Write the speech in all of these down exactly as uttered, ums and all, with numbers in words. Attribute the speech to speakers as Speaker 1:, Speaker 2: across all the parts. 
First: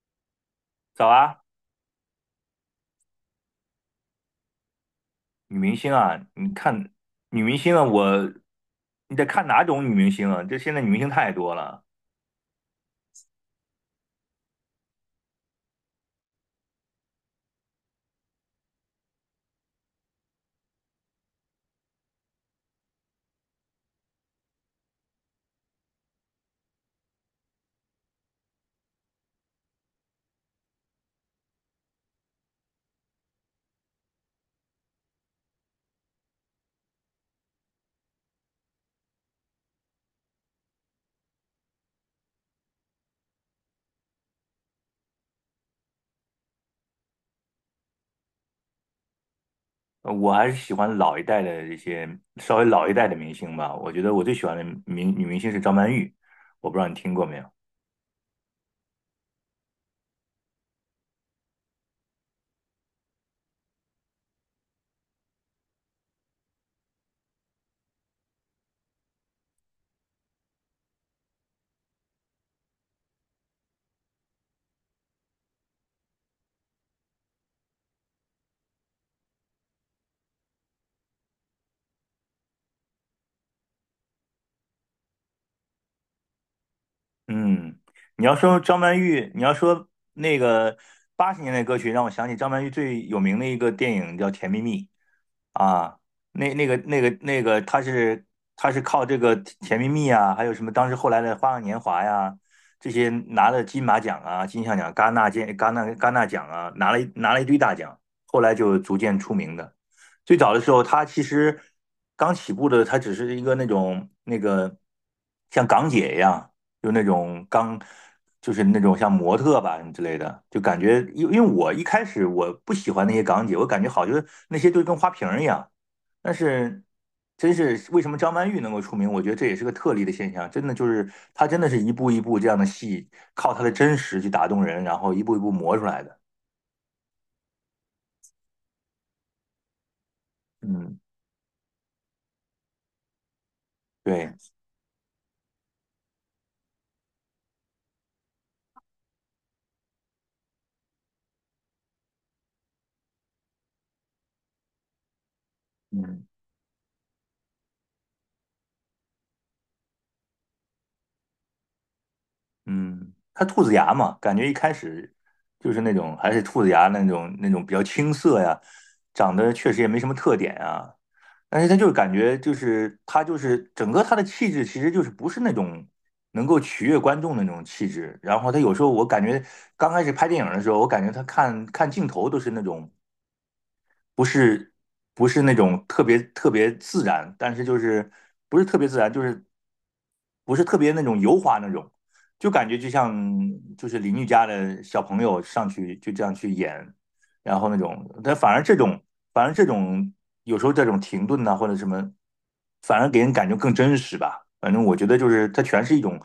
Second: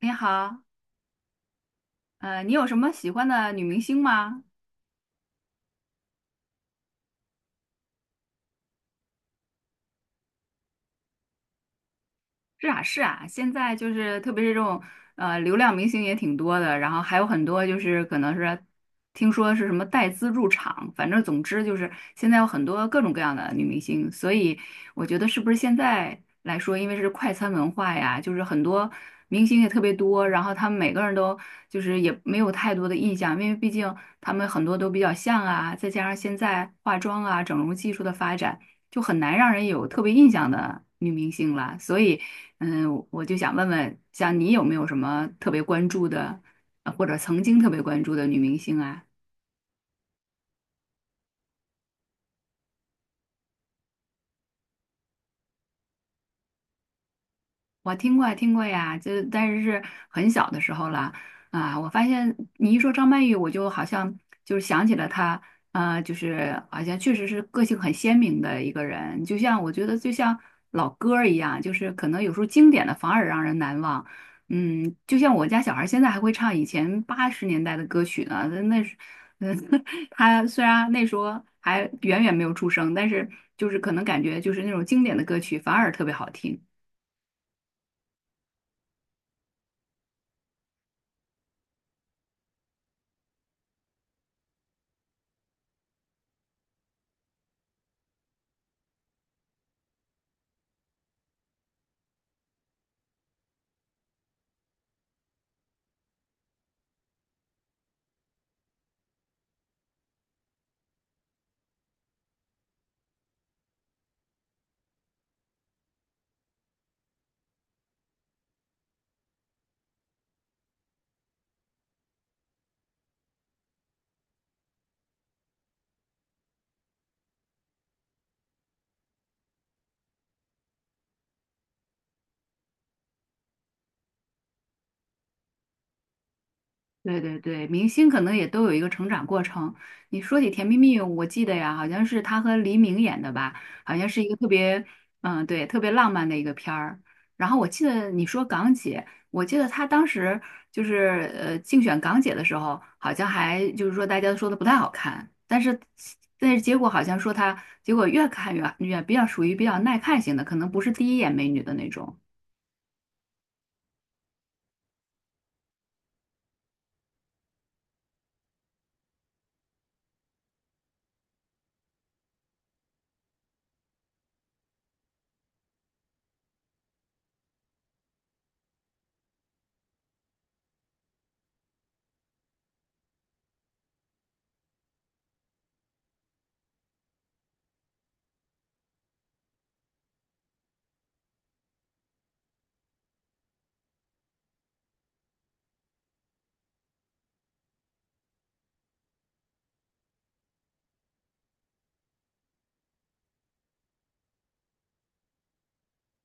Speaker 1: 你好，
Speaker 2: 早啊，
Speaker 1: 呃，你有什么喜欢的女明星吗？
Speaker 2: 女明星啊，你看女明星啊，我你得看哪种女明星啊？这现在女明星太多了，
Speaker 1: 是啊，是啊，现在就是特别是这种呃流量明星也挺多的，然后还有很多就是可能是听说是什么带资入场，反正总之就是现在有很多各种各样的女明星，所以我觉得是不是现在来说，因为是快餐文化呀，就是很多明星也特别多，然后他们每个人都就是也没有太多的印象，因为毕竟他们很多都比较像啊，再加上现在化妆啊整容技术的发展。就很难让人有特别印象的女明星了，所以嗯，我就想问问，像你有没有什么特别关注的，呃或者曾经特别关注的女明星啊？
Speaker 2: 呃我还是喜欢老一代的这些稍微老一代的明星吧。我觉得我最喜欢的明女明星是张曼玉，我不知道你听过没有？
Speaker 1: 我听过呀听过呀，就但是是很小的时候了啊。我发现你一说张曼玉，我就好像就是想起了她，啊，就是好像确实是个性很鲜明的一个人，就像我觉得就像老歌儿一样，就是可能有时候经典的反而让人难忘。嗯，就像我家小孩儿现在还会唱以前八十年代的歌曲呢，那那是，嗯，他虽然那时候还远远没有出生，但是就是可能感觉就是那种经典的歌曲反而特别好听。
Speaker 2: 嗯，你要说张曼玉，你要说那个八十年代歌曲，让我想起张曼玉最有名的一个电影叫《甜蜜蜜》啊，那那个那个那个，她是她是靠这个《甜蜜蜜》啊，还有什么当时后来的《花样年华》呀，这些拿了金马奖啊、金像奖、戛纳金戛纳戛纳奖啊，拿了一拿了一堆大奖，后来就逐渐出名的。最早的时候，她其实刚起步的，她只是一个那种那个像港姐一样。就那种刚，就是那种像模特吧之类的，就感觉，因因为我一开始我不喜欢那些港姐，我感觉好就是那些就跟花瓶儿一样。但是，真是为什么张曼玉能够出名？我觉得这也是个特例的现象，真的就是她真的是一步一步这样的戏，靠她的真实去打动人，然后一步一步磨出来的。
Speaker 1: 对对对，明星可能也都有一个成长过程。你说起《甜蜜
Speaker 2: 嗯，
Speaker 1: 蜜》，我记得呀，好像是他和黎明演的吧，好像是一
Speaker 2: 对，
Speaker 1: 个特别，嗯，对，特别浪漫的一个片儿。然后我记得你说港姐，我记得她当时就是呃竞选港姐的时候，好像还就是说大家都说的不太好看，但是
Speaker 2: 嗯。
Speaker 1: 但是结果好像说她结果越看越越比较属于比较耐看型的，可能不是第一眼美女的那种。
Speaker 2: 嗯，他兔子牙嘛，感觉一开始就是那种还是兔子牙那种那种比较青涩呀，长得确实也没什么特点啊。但是他就是感觉就是他就是整个他的气质其实就是不是那种能够取悦观众的那种气质。然后他有时候我感觉刚开始拍电影的时候，我感觉他看看镜头都是那种不是不是那种特别特别自然，但是就是不是特别自然，就是不是特别那种油滑那种，就感觉就像就是邻居家的小朋友上去就这样去演，然后那种，但反而这种反而这种有时候这种停顿呐、或者什么，反而给人感觉更真实吧。反正我觉得就是它全是一种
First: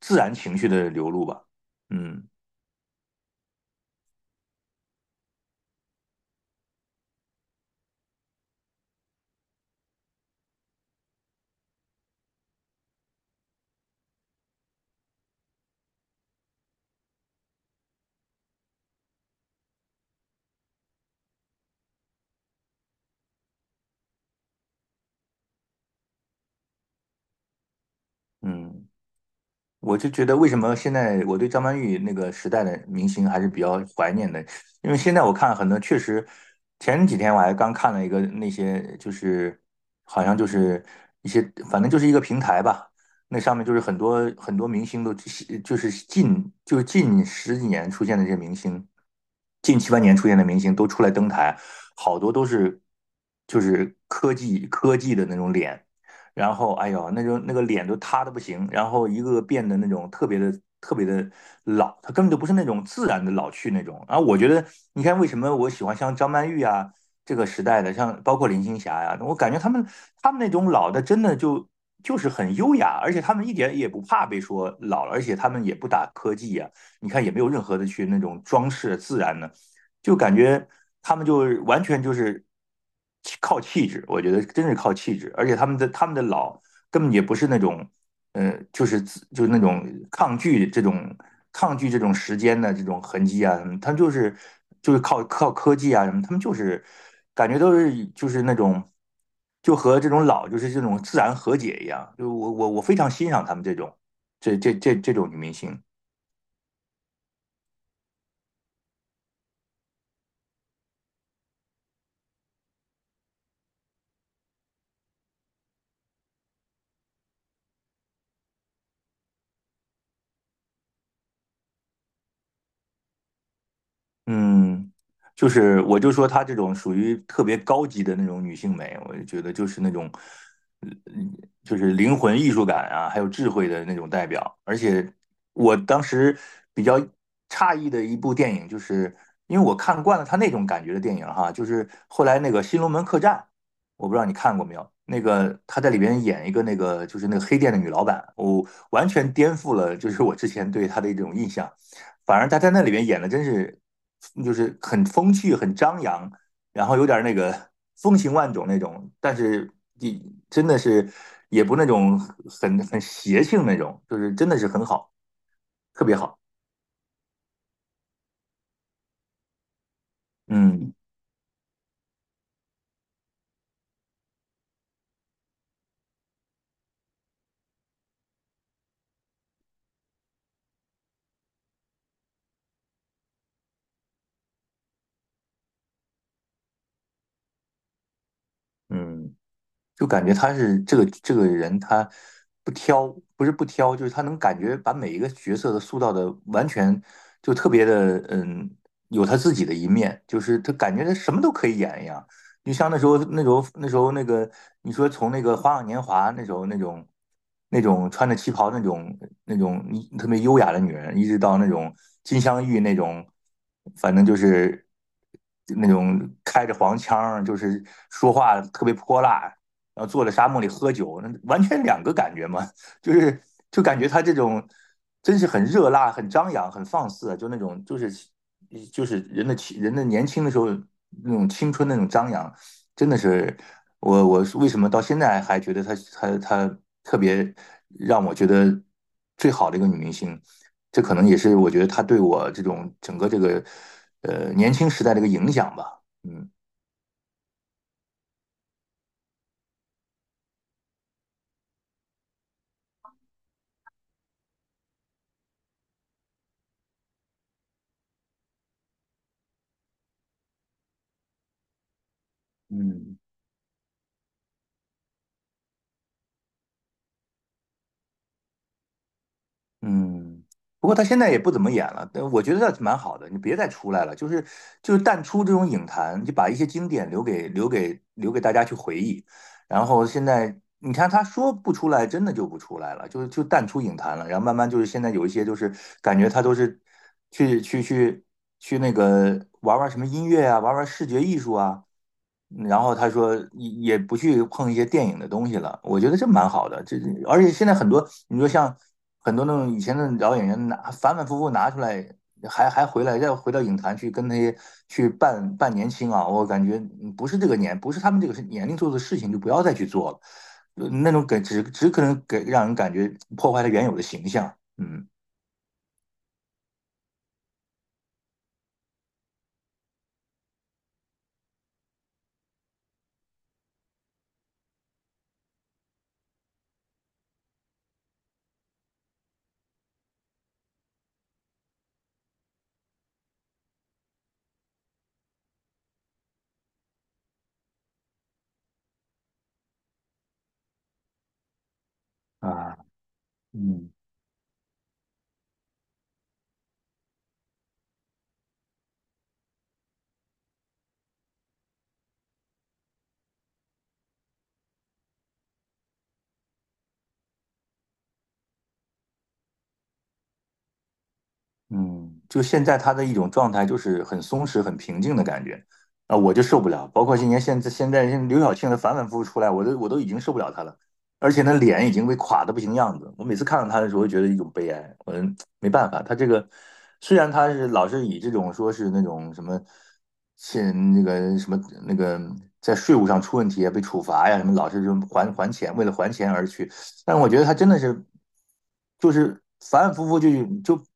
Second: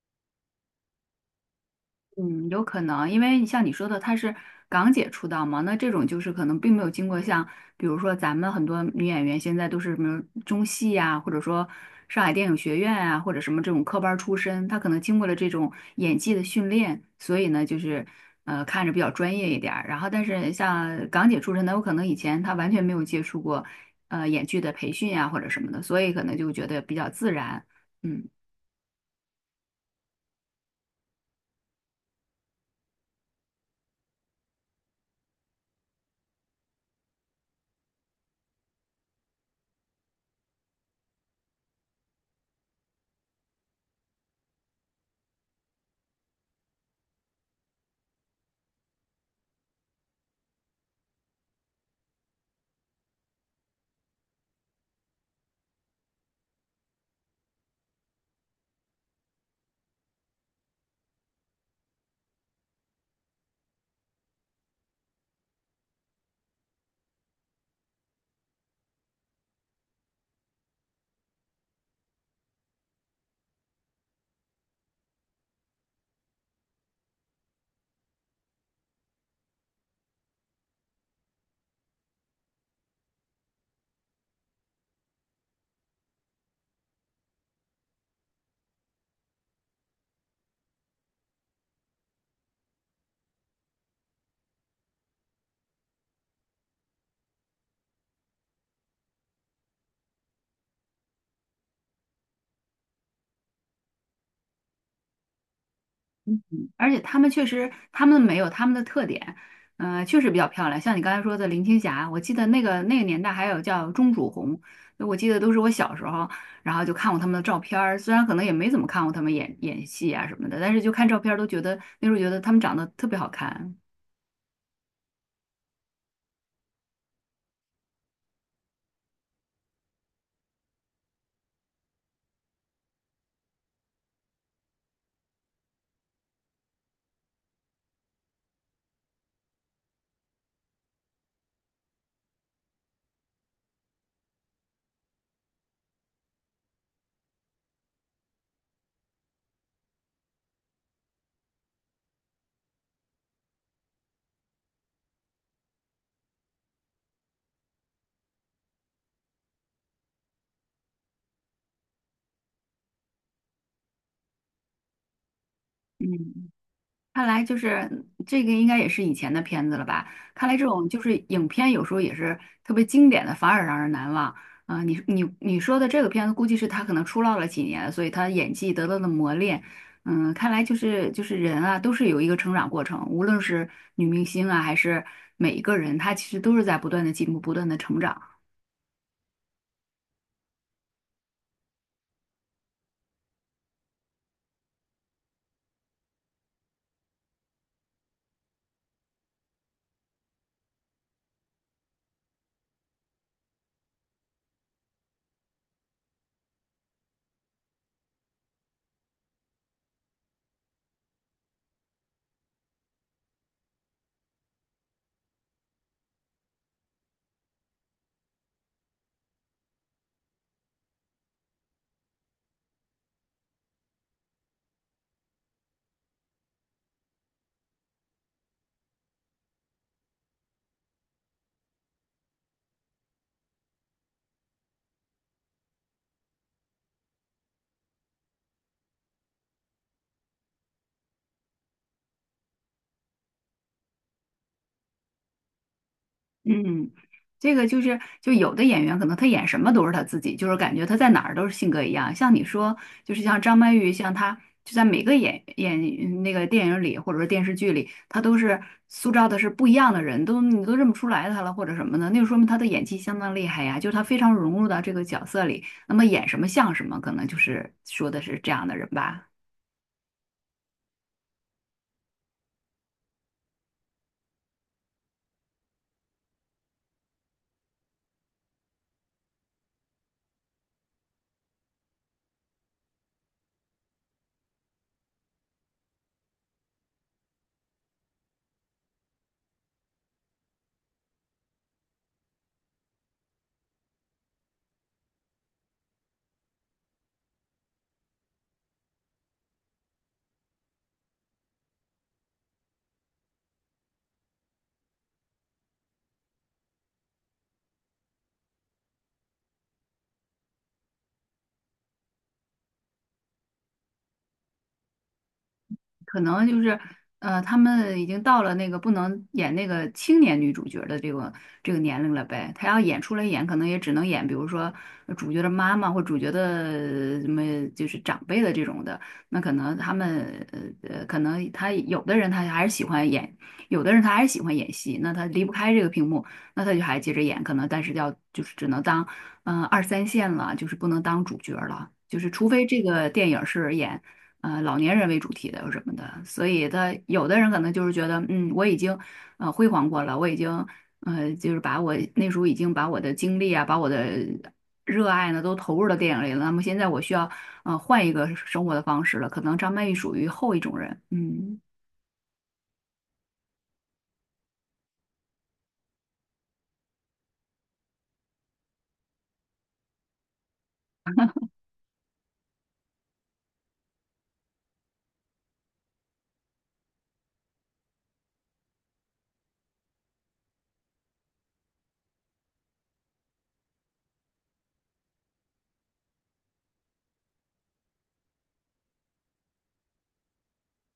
Speaker 2: 自然情绪的流露吧。嗯
Speaker 1: 嗯，有可能，因为像你说的，她是港姐出道嘛，那这种就是可能并没有经过像，比如说咱们很多女演员现在都是什么中戏呀、或者说上海电影学院啊，或者什么这种科班儿出身，她可能经过了这种演技的训练，所以呢，就是呃看着比较专业一点儿。然后，但是像港姐出身的，有可能以前她完全没有接触过呃演剧的培训呀、或者什么的，所以可能就觉得比较自然。嗯。
Speaker 2: 嗯。我就觉得为什么现在我对张曼玉那个时代的明星还是比较怀念的，因为现在我看很多确实，前几天我还刚看了一个那些就是好像就是一些反正就是一个平台吧，那上面就是很多很多明星都就是近就是近十几年出现的这些明星，近七八年出现的明星都出来登台，好多都是就是科技科技的那种脸。然后哎呦，那就那个脸都塌的不行，然后一个个变得那种特别的特别的老，他根本就不是那种自然的老去那种。啊，我觉得你看为什么我喜欢像张曼玉啊这个时代的，像包括林青霞呀、啊我感觉他们他们那种老的真的就就是很优雅，而且他们一点也不怕被说老了，而且他们也不打科技呀、啊你看也没有任何的去那种装饰自然的。就感觉他们就完全就是靠气质，我觉得真是靠气质，而且他们的他们的老根本也不是那种，呃，就是就是那种抗拒这种抗拒这种时间的这种痕迹啊什么他们就是就是靠靠科技啊什么，他们就是感觉都是就是那种。就和这种老，就是这种自然和解一样，就我我我非常欣赏他们这种这这这这种女明星，
Speaker 1: 而且他们确实，他们没有他们的特点，嗯，确实比较漂亮。像你刚才说的林青霞，我记得那个那个年代还有叫钟楚红，我记得都是我小时候，然后就看过他们的照片儿，虽然可能也没怎么看过他们演演戏啊什么的，但是就看照片儿都觉得那时候觉得他们长得特别好看。
Speaker 2: 嗯，就是我就说她这种属于特别高级的那种女性美，我就觉得就是那种，嗯，就是灵魂艺术感啊，还有智慧的那种代表。而且我当时比较诧异的一部电影，就是因为我看惯了她那种感觉的电影哈，就是后来那个《新龙门客栈》，我不知道你看过没有？那个她在里边演一个那个就是那个黑店的女老板，我完全颠覆了就是我之前对她的一种印象。反而他在那里面演的真是，就是很风趣、很张扬，然后有点那个风情万种那种，但是你真的是也不那种很很邪性那种，就是真的是很好，特别好。
Speaker 1: 嗯，看来就是这个应该也是以前的片子了吧？看来这种
Speaker 2: 嗯
Speaker 1: 就是影片有时候也是特别经典的，反而让人难忘。啊、你你你说的这个片子，估计是他可能出道了几年，所以他演技得到了磨练。嗯，看来就是就是人啊，都是有一个成长过程，无论是女明星啊，还是每一个人，他其实都是在不断的进步，不断的成长。
Speaker 2: 嗯，就感觉他是这个这个人，他不挑，不是不挑，就是他能感觉把每一个角色的塑造的完全就特别的，嗯，有他自己的一面，就是他感觉他什么都可以演一样。就像那时候那时候那时候那个，你说从那个《花样年华》那时候那种那种穿着旗袍那种那种特别优雅的女人，一直到那种金镶玉那种，反正就是那种开着黄腔儿就是说话特别泼辣，然后坐在沙漠里喝酒，那完全两个感觉嘛，就是就感觉他这种真是很热辣、很张扬、很放肆啊，就那种就是就是人的青人的年轻的时候那种青春那种张扬，真的是我我为什么到现在还觉得他他他特别让我觉得最好的一个女明星，这可能也是我觉得她对我这种整个这个呃年轻时代的一个影响吧，嗯。
Speaker 1: 嗯，这个就是，就有的演员可能他演什么都是他自己，就是感觉他在哪儿都是性格一样。像你说，就是像张曼玉，像她就在每个演演那个电影里或者说电视剧里，她都是塑造的是不一样的人，都你都认不出来她了或者什么的，那就说明她的演技相
Speaker 2: 嗯。
Speaker 1: 当厉害呀，就是她非常融入到这个角色里，那么演什么像什么，可能就是说的是这样的人吧。
Speaker 2: 嗯，不过他现在也不怎么演了，但我觉得倒是蛮好的。你别再出来了，就是就是淡出这种影坛，就把一些经典留给留给留给大家去回忆。然后现在你看他说不出来，真的就不出来了，就是就淡出影坛了。然后慢慢就是现在有一些就是感觉他都是去去去去那个玩玩什么音乐啊，玩玩视觉艺术啊，然后他说也也不去碰一些电影的东西了，我觉得这蛮好的。这而且现在很多，你说像很多那种以前的老演员拿反反复复拿出来，还还回来再回到影坛去跟那些去扮扮年轻啊，我感觉嗯不是这个年，不是他们这个年龄做的事情就不要再去做了，呃那种给只只可能给让人感觉破坏了原有的形象。嗯
Speaker 1: 可能就是呃，他们已经到了那个不能演那个青年女主角的这个这个年龄了呗。他要演出来演，可能也只能演，比如说呃主角的妈妈或主角的什么，就是长辈的这种的。那可能他们呃呃，可能他有的人他还是喜欢演，有的人他还是喜欢演戏，那他离不开这个屏幕，那他就还接着演，可能但是要就是只能当嗯、呃二三线了，就是不能当主角了。就是除非
Speaker 2: 啊，
Speaker 1: 这个电影是
Speaker 2: 嗯。
Speaker 1: 演。呃老年人为主题的有什么的，所以他有的人可能就是觉得，嗯，我已经呃辉煌过了，我已经呃就是把我那时候已经把我的精力啊，把我的热爱呢都投入到电影里了，那么现在我需要呃换一个生活的方式了，可能张曼玉属于后一种人，嗯。
Speaker 2: 嗯，就现在他的一种状态就是很松弛、很平静的感觉，啊，我就受不了。包括今年现在现在像刘晓庆的反反复复出来，我都我都已经受不了她了，而且那脸已经被垮的不行样子。我每次看到她的时候，觉得一种悲哀。我没办法，她这个虽然她是老是以这种说是那种什么欠那个什么那个在税务上出问题啊，被处罚呀，什么老是就还还钱，为了还钱而去，但我觉得他真的是，就是反反复复就就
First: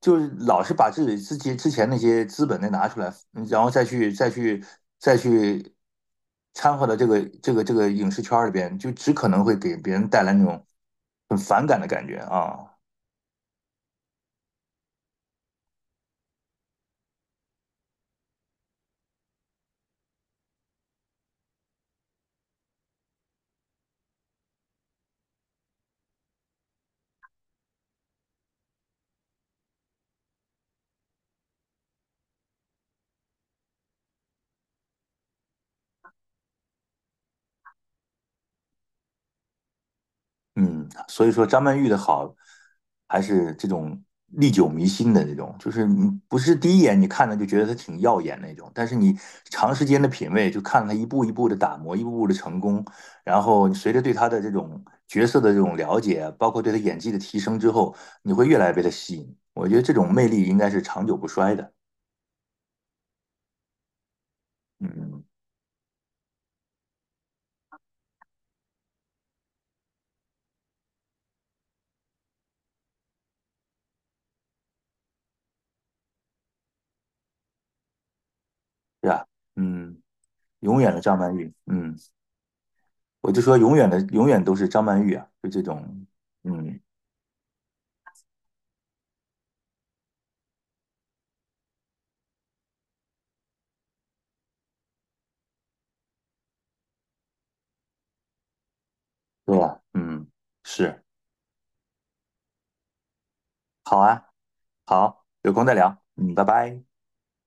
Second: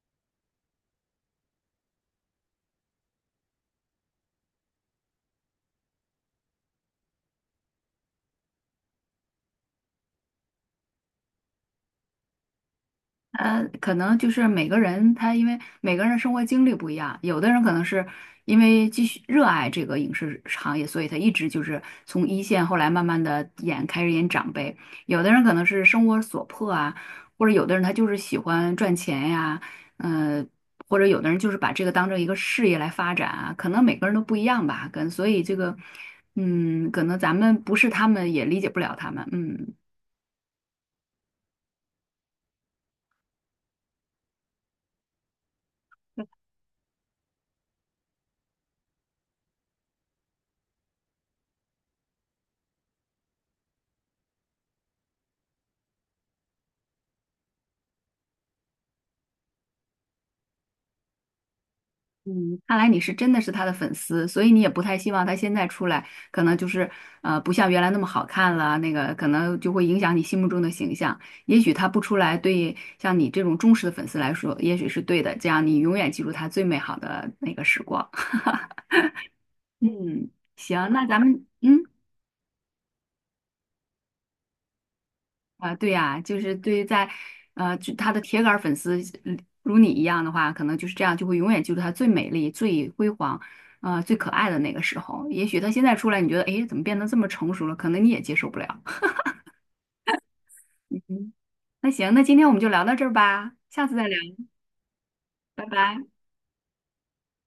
Speaker 2: 就是老是把自己自己之前那些资本再拿出来，然后再去再去再去掺和到这个这个这个影视圈里边，就只可能会给别人带来那种很反感的感觉啊。
Speaker 1: 呃，可能就是每个人他因为每个人的生活经历不一样，有的人可能是因为继续热爱这个影视行业，所以他一直就是从一线，后来慢慢的演开始演长辈；有的人可能是生活所迫啊，或者有的人他就是喜欢赚钱呀，呃，或者有的人就是把这个当成一个事业来发展啊，可能每个人都不一样吧，跟所以这个，嗯，可能咱们不是他们也理解不了他们，嗯。
Speaker 2: 嗯，所以说张曼玉的好，还是这种历久弥新的这种，就是你不是第一眼你看着就觉得她挺耀眼那种，但是你长时间的品味，就看她一步一步的打磨，一步步的成功，然后你随着对她的这种角色的这种了解，包括对她演技的提升之后，你会越来越被她吸引。我觉得这种魅力应该是长久不衰的。
Speaker 1: 嗯，看来你是真的是他的粉丝，所以你也不太希
Speaker 2: 嗯，
Speaker 1: 望他现在出来，可能就是呃不像原来那么好看了，那个可能就会影响你心目中的形象。也许他不出来，对像你这种忠实的粉丝来说，也许是对的，这样你永远记住他最美好的那个时光。
Speaker 2: 是吧？嗯，
Speaker 1: 嗯，
Speaker 2: 永
Speaker 1: 行，
Speaker 2: 远的
Speaker 1: 那咱
Speaker 2: 张曼
Speaker 1: 们
Speaker 2: 玉。
Speaker 1: 嗯。
Speaker 2: 嗯，我就说永远的，永远都是张曼玉啊，就这
Speaker 1: 啊，对
Speaker 2: 种，
Speaker 1: 呀，就是对
Speaker 2: 嗯。
Speaker 1: 于在，呃，就他的铁杆儿粉丝嗯如你一样的话，可能就是这样，就会永远记住他最美丽、最辉煌，呃，最可爱的那个时候。也许他现在出来，你觉得，哎，怎么变得这么成熟了？可能你也接受不了。
Speaker 2: 对呀，嗯，是，
Speaker 1: 嗯那行，那今天我们就聊到这儿吧，下次
Speaker 2: 好
Speaker 1: 再聊，
Speaker 2: 啊，好，有空
Speaker 1: 拜
Speaker 2: 再聊，
Speaker 1: 拜。
Speaker 2: 嗯，拜拜。